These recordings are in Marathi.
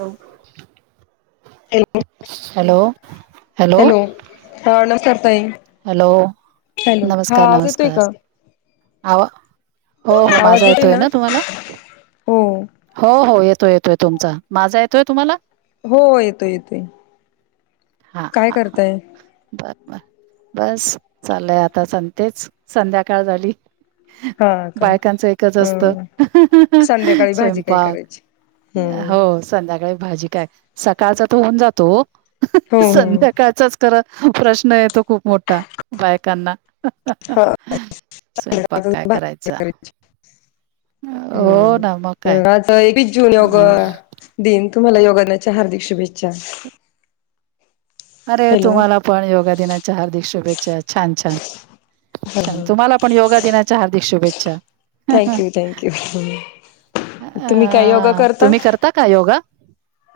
हो. हॅलो हॅलो हॅलो.. हा नमस्कार ताई हॅलो हॅलो हा नमस्कार! आवाज येतोय का नमस्कार! आवा हो हो माझा येतोय ना तुम्हाला? हो हो हो येत येतो येतोय. तुमचा माझा येतोय तुम्हाला? हो येतो-येतोय. हा काय हा करताय? बर बस चालुय आता संतेच संध्याकाळ झाली. हा का बायकांच एकच अ असत संध्याकाळी भाजी काय स्वयंपाक. करायची हम्म हो संध्याकाळी भाजी काय सकाळचा तर होऊन जातो हो हो संध्याकाळचाच का प्रश्न येतो खूप मोठा बायकांना. स्वयंपाक काय करायचा [unintelligible] हो ना मग काय हम्म जून योग दिन तुम्हाला योगा दिनाच्या हार्दिक शुभेच्छा. अरे हॅलो तुम्हाला पण योगा दिनाच्या हार्दिक शुभेच्छा छान छान. छान ह तुम्हाला पण योगा दिनाच्या हार्दिक शुभेच्छा. Thank you thank you. तुम्ही काय योगा अ, करता? तुम्ही का योगा?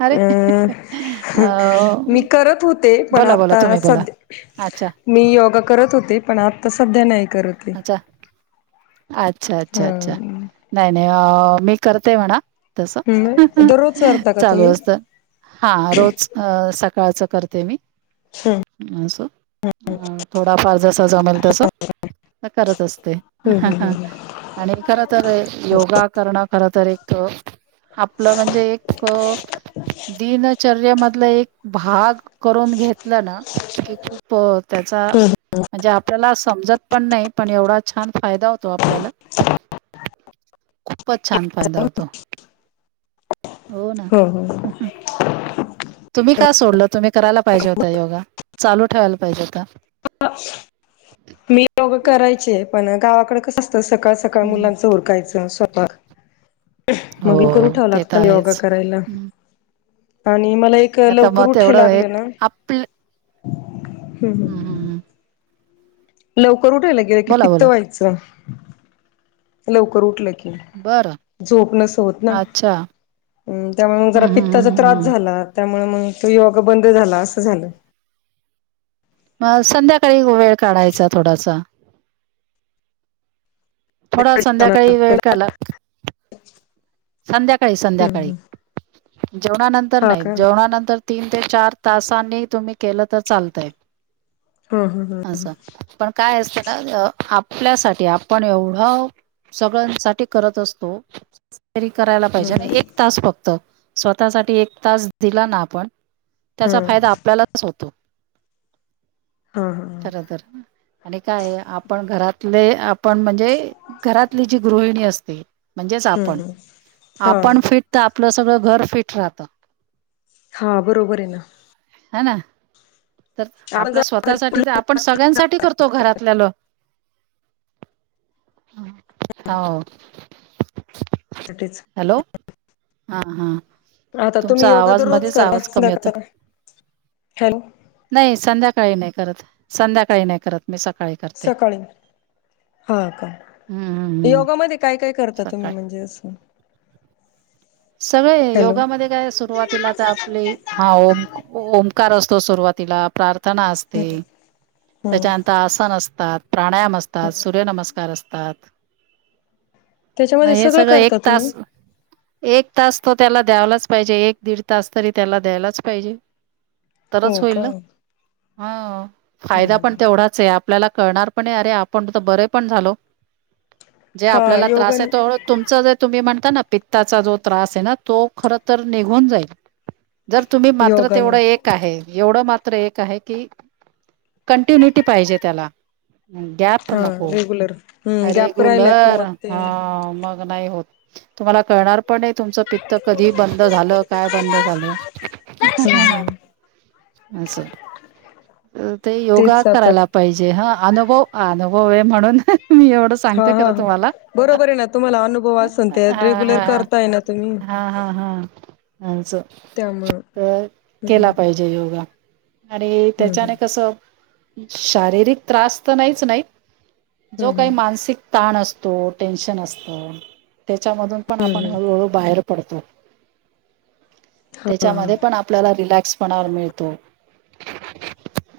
अरे अम् मी अ, करत ते पण बोला, बोला आता तुम्ही बोला. सध्या अच्छा, मी योगा करत होते. पण आता सध्या नाही. करते. अच्छा-अच्छा-अच्छा. नाही-नाही मी करतेय म्हणा. तस. हम्म दररोज करता का चालू तुम्ही? असत. हा रोज अ सकाळच करते. करते मी. हम्म थोडफार जस. जमेल तस. करत असते. हम्म हम्म आणि खर तर. योगा करणं खर तर एक आपलं म्हणजे एक दिनचर्यामध्ये. मध एक भाग करून घेतला ना. की खूप त्याचा.? म्हणजे आपल्याला समजत पण नाही. पण एवढा छान. फायदा होतो आपल्याला. खूपच छान फायदा होतो. हो. हो. सोडल तुम्ही करायला पाहिजे होता योगा. चालू ठेवायला पाहिजे होता. मी बघून करायचे. पण गावाकड कसं सकाळ-सकाळी हम्म. मुलांचं उरकायचं स्वतः मग उठाव हो ठेव ते तर लागत योगा आहेच करायला आणि हम्म. आणि मला एक आता मग लवकर उठाय तेवढं लागले एक ना. हम्म हम. हम्. हम. लवकर उठायला गेलं की बोला पित्त बोला व्हायचं. लवकर उठलं की. बरं झोप नसते होत ना. अच्छा ह त्यामुळे मग जरा हम्म हम्म पित्ताचा हम्म त्रास हम्म झाला. त्या. मग तो योग बंद झाला असं झालं. मग संध्याकाळी वेळ काढायचा थोडासा. थोडा संध्याकाळी वेळ केलात. संध्याकाळी, संध्याकाळी जेवणानंतर हा नाही. का जेवणानंतर तीन ते चार तासांनी तुम्ही केलं तर चालतंय. हा हा हा. असं पण काय असत ना आपल्यासाठी आपण एवढं सगळ्यांसाठी करत असतो. री करायला हा पाहिजे आणि ह एक तास फक्त स्वतःसाठी एक तास दिला ना आपण हा त्याचा फायदा आपल्यालाच होतो. हा हा खर तर आणि काय आपण घरातले आप पण म्हणजे घरातली जी गृहिणी असते म्हणजेच आपण हम्म हा आपण फिट तर, आपलं सगळं घर फिट राहत. हा बरोबर आहे ना. हाना. तर आपण आपला जर स्वतःसाठी तर आपण सगळ्यांसाठी करतो घरातल्यालं हो. साठीच. हॅलो हा हा. आता तुम्ही तुमचा योगा आवाज तर रोज मध्येच आवाज कमी होता करताध हल नाही संध्याकाळी नाही करत. संध्याकाळी नाही करत. मी सकाळी करते सकाळी. हा का? हम्म हम्म हम्म योगामध्ये काय काय करता तुम्ही सकाळी म्हणजे असं सगळे हॅलो योगामध्ये काय सुरुवातीला, तर आपली हा ओ ओंकार असतो सुरुवात तिला प्रार्थना असते. हम्म त्याच्यानंतर आसन असतात. प्राणायाम असतात. सूर्यनमस्कार असतात. म त्याच्यामध्ये हे सगळं एक करता तुम्ही तास एक तास तो त्याला द्यायलाच पाहिजे. एक दीड तास तरी त्याला द्यायलाच पाहिजे. हो तरच होईल का? ना हा फायदा पण तेवढाच आहे, आप आपल्याला कळणार पण अरे आपण तर बरे पण झालो. जे हा आपल्याला त्रास आहे. योगन तो तुमच जे तुम्ही म्हणता ना पित्ता जो त्रास आहे ना तो खर तर निघून जाईल. जर तुम्ही मात्र योगाने तेवढं एक आहे एवढं मात्र एक आहे की कंटिन्युटी पाहिजे त्याला गॅप हा नको. रेग्युलर हम्म गॅप राहिला की रेगुलर मग ते हा मग नाही होत तुम्हाला कळणार प पण तुमचं पित्त कधी बंद झालं, काय बंद झालं. हम्म हम्म अस. ते योगा तेच आता करायला पाहिजे हा अनुभव अनुभ होय म्हणून मी एवढं हा सांगते हा खरं हा तुम्हाला बरोबर आहे ना तुम्हाला अनुभव असन हा ते रेग्युलर ह करताय ना तुम्ही हा हा हा अच त्यामुळं तर केला हम्म पाहिजे योगा अरे हम्म हम्म त्याच्याने कसं शारीरिक त्रास तर नाहीच नाही जो हम्म काही हम्म मानसिक ताण असतो टेनशन असतं त्याच्यामधून पण हम्म आपण हम्म हळूहळू बाहेर पडतो. हा हा त्याच्यामध्ये पण आपल्याला [unintelligible] मिळतो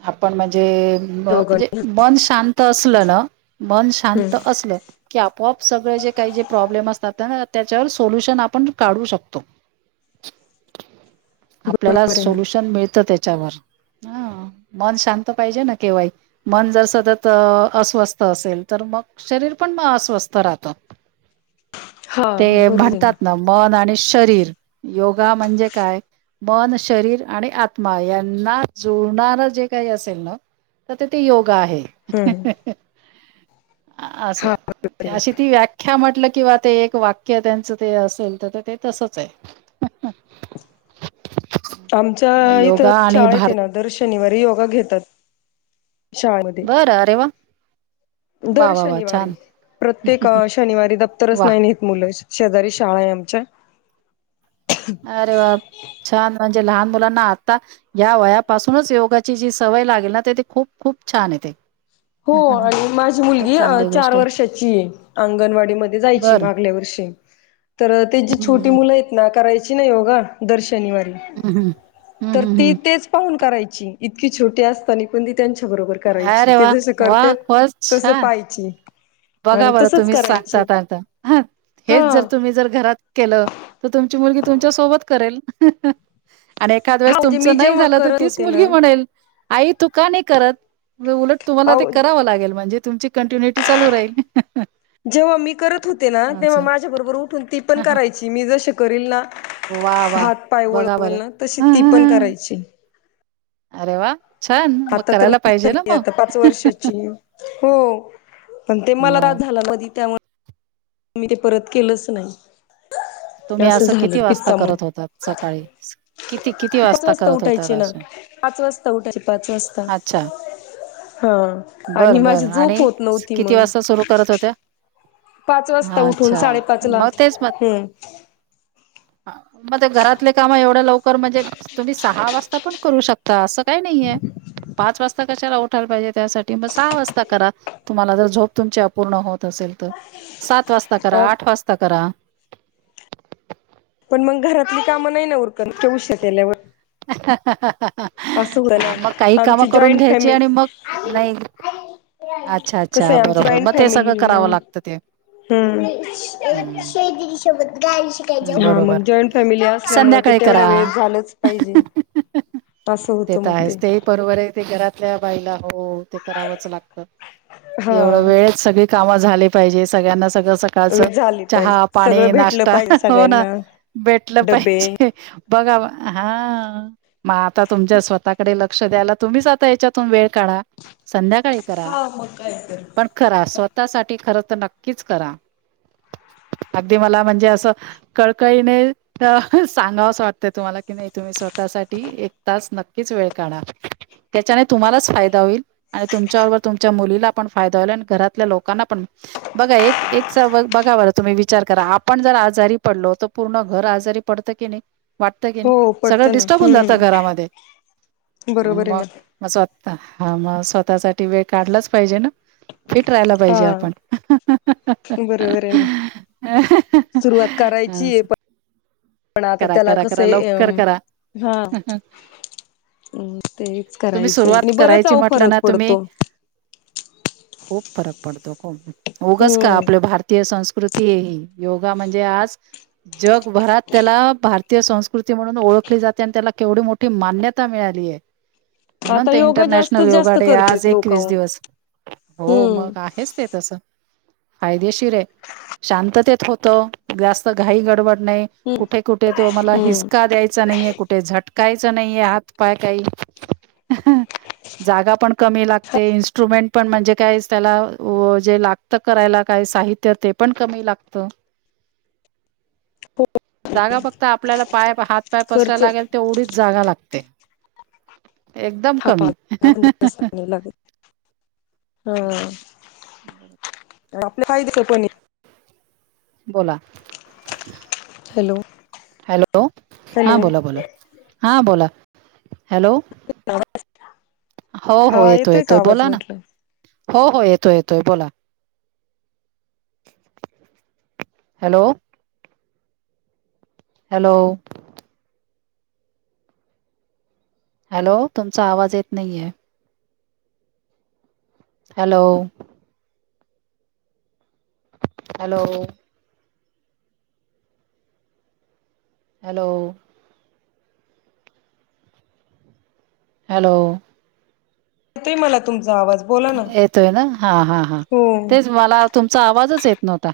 आपण म्हणजे? म्हणजे दोघांनी मन शांत असलं ना मन शांत हम्म असलं की आपोआप सगळे जे काही जे प्रॉब्लेम असतात ना त्या सोल्यूशन आपण काढू शकतो. आपल्याला बरोबर आहे ना सोल्युशन मिळत त्याच्यावर हा. मन शांत पाहिजे ना केव्हाही, मन जर सतत अस्वस्थ असेल तर मग शरीर पण मग अस्वस्थ राहतं. [unintelligible] ते बरोबर आहे म्हणतात ना मन आणि शरीर योगा म्हणजे काय? मन शरीर आणि आत्मा यांना जुळणारं जे काही असेल ना तर ते योगा आहे हा हम्म हा. असं हा बरोबर आहे ना अशी ती व्याख्या म्हटल किंवा ते एक वाक्य क त्यांचं ते असेल तर ते तसच आहे. आमच्या इथ योगा आणि शाळेत आहे भारत ना, दर शनिवारी योगा घेतात. शाळेमध्ये बरं अरे! वा. वा दर वा वा शनिवारी छान प्रत्येक शनिवारी दप्तरच वा नाही नेत मुलं शेजारी शाळा आहे आमच्या. अरे! वा छान म्हणजे लहान मुलांना आता या वयापासूनच योगाची जी सवय लागेल, ना ते त खूप खूप छान आहे ते. हो आणि माझी मुलगी चार गोष्ट आहे. वर्षाची आहे अंगणवाडी मध्ये जायची बरं मागल्या वर्षी. तर जी छोटी हम्म मुलं आहेत ना करायच योगा दर शनिवारी हम्म हम्म हम्म हम्म तर हम्म ती हम्म तेच पाहून करायची. इतकी छोटी असतानी पण, ती त्यांच्या बरोबर करायची. अरे ते वा जसं वा करत्यात खरच तसं छान पाहिजे. बघा बरं तुम्हीच सांगता त आता हा. हा हेच जर. तुम्ही जर. घरात केलं. तर तुमची मुलगी तुमच्या सोबत करेल हा हा... आणि एखाद हा वेळेस म्हणजे मी तुमचं नाही जेव्हा झालं. तर करत तीच होते मुलगी ना म्हणेल आई तू का नाही करत? उलट तुम्हाला ते अहो करावं लागेल म्हणजे तुमची कंटिन्युटी चालू राहील. जेव्हा मी करत होते ना. तेव्हा असं. माझ्या बरोबर उठून ती पण हां, हां. करायची. मी जसे करील ना. वाह! वाह! हात पाय बघा वळवेल बरं. ना. तशी ती पण करायची. अरे वा. छान मग आता तर करायला मोठी पाहिजे ना झाली मग. आता पाच हा हा. वर्षाची हो पण ते मला त्रास झाला. मधी त्यामुळे मी ते परत केलंच नाही. तुम्ही असं किती झालं वाजता करत पित्तामुळे होतात सकाळी? किती-किती पाच वाजता करत होत उठायचे ना असं? पाच वाजता उठायचे पाच वाजता अच्छा. हा आणि माझी बर-बरं ह आणि. झोप होत नव्हती किती मग वाजता सुरू करत होत्या? पाच वाजता हा उठून अच्छा. साडेपाच ला म तेच म्हण हम्म मग ते घरातले काम एवढं लवकर म्हणजे. तुम्ही सहा वाजता पण करू शकता. असं काही नाही. ह [unintelligible] पाच वाजता कशाला उठायला पाहिजे त्यासाठी मग सहा वाजता करा तुम्हाला जर झोप तुमची अपूर्ण होत असेल. सात वाजता करा आठ वाजता करा. पण मग घरातली काम नाही ना उरकत उशीर केल्यावर हा हा हा असं होतं ह मग काही ना कामं आमची करून जॉईंट घ्यायची फॅमिली आणि मग नाही अच्छा-अच्छा कसं आहे बरोबर मग ते सगळं करावं लागतं ते, - ह जषमध्ये [unintelligible] [unintelligible] हा मग बरोबर जॉईंट फॅमिली असल्यामुळे ते संध्याकाळी तेवढ्या करा. वेळस झालंच पाहिजे. [unintelligible] ते तर आहेच ते बरोबर आहे ते घरातल्या बाईला हो ते करावंच लागत एवढं हा वेळेत सगळी कामं झाली पाहिजे सगळ्यांना सगळं सकाळचं झाले पाहिजे चहा सगळं पाणी भेटलं नाश्ता पाहिजे हो ना सगळ्यांना भेटलं डबे पाहिजे, बघा हा. मग आता तुमच्या स्वतःकडे लक्ष द्यायला तुम्हीच आता याच्यातून वेळ काढा संध्याकाळी करा पण करा पण स्वतःसाठी खरच तर नक्कीच करा अगदी मला म्हणजे असं कळकळीने सांगावचं वाटत तुम्हाला कि नाही तुम्ही स्वतःसाठी एक तास नक्की नक्कीच वेळ काढा. त्याच्याने तुम्हालाच फायदा होईल, आणि तुमच्याबरोबर तुमच्या मुलीला पण फायदा होईल आणि घरातल्या लोकांना पण बघा एक बघा बर तुम्ही विचार करा, आपण जर आजारी पडलो तर पूर्ण घर आजारी पडतं की नाही? वाटत की नाही हो सगळं पडतं ना डिस्टर्ब होऊन जात, हम्म घरामध्ये बरोबर आहे मग ना अस वाटतं हा मग स्वतःसाठी वेळ काढलाच पाहिजे ना. फिट राहायला पाहिजे हा आपण. बरोबर आहे ना [unintelligible] सुरुवात करायची आहे पण पण आता करा त्याला करा कसं करा ये लवकर म करा हा. हम तेच तुम्ही करायचंय सुरुवात आणि बरच करायची आहो म्हटलं फरक ना तुम्ही पडतो. [unintelligible] खूप फरक पडतो खूप उगच का हम्म आपल्या भारतीय संस्कृती ह योगा म्हणजे आज जगभरात त्याला भार भारतीय संस्कृती म्हणून ओळखली जाते, आणि त्याला केवढी मोठी मान्यता मिळाली आहे. म्हणून आता ते योगा इंटरनॅशनल जास्तीत योगा जास्त डे आज करतेत लोक एकवीस अहो दिवस हो मग हम्म. आहेच ते तसं. फायदेशीर आहे शांततेत होतं जास्त घाई गडबड नाही हम्म कुठे कुठे तो मला हि हम्म हिसका द्यायचा नाही ये. कुठे झटकायचं नाहीे हातपाय काही. [unintelligible] जागा पण कमी लागते, इन्स्ट्रुमेंट पण म्हणजे काय त्याला जे लागत करायला काय साहित्य ते पण कमी लागतं. [unintelligible] जागा फक्त आपल्याला पाय हात पाय खर्च पसरायला लागेल तेवढीच जागा लागते. एकदम हा कमी. अह पण ह जास्त ह. नाही लागत हा आपल्या फायद्याच कोणी बोला. हॅलो! हॅलो! हा हॅलो बोला बोला हा बोल. हॅलो! हो हो हा येतोय का येतोय आवाज बोला ना. म्हटलं हो हो, येतोय येतोय बोला. हॅलो! हॅलो! हॅलो! तुमचा आवाज येत नाहीये. हॅलो! हॅलो! हॅलो! हॅलो! येतोय मला तुमचा आवाज. बोला ना येतोय ना हा हा हा हो तेच मला तुमचा आवाजचं येत नव्हतं.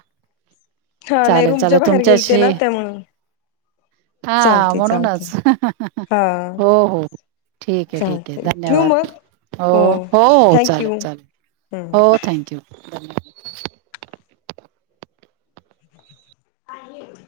हा नाही चालेल रूमच्या चालेल बाहेर गेलते तुमच्याशी ना त्यामुळं हा चालते चालते म्हणूनच हा हो हो. ठीक आहे ठीक आहे चालते ठेवू धन्यवाद! मग हो हो चाल थँक चालेल यू चालेल, हम्म हो थँक्यू धन्यवाद! [unintelligible]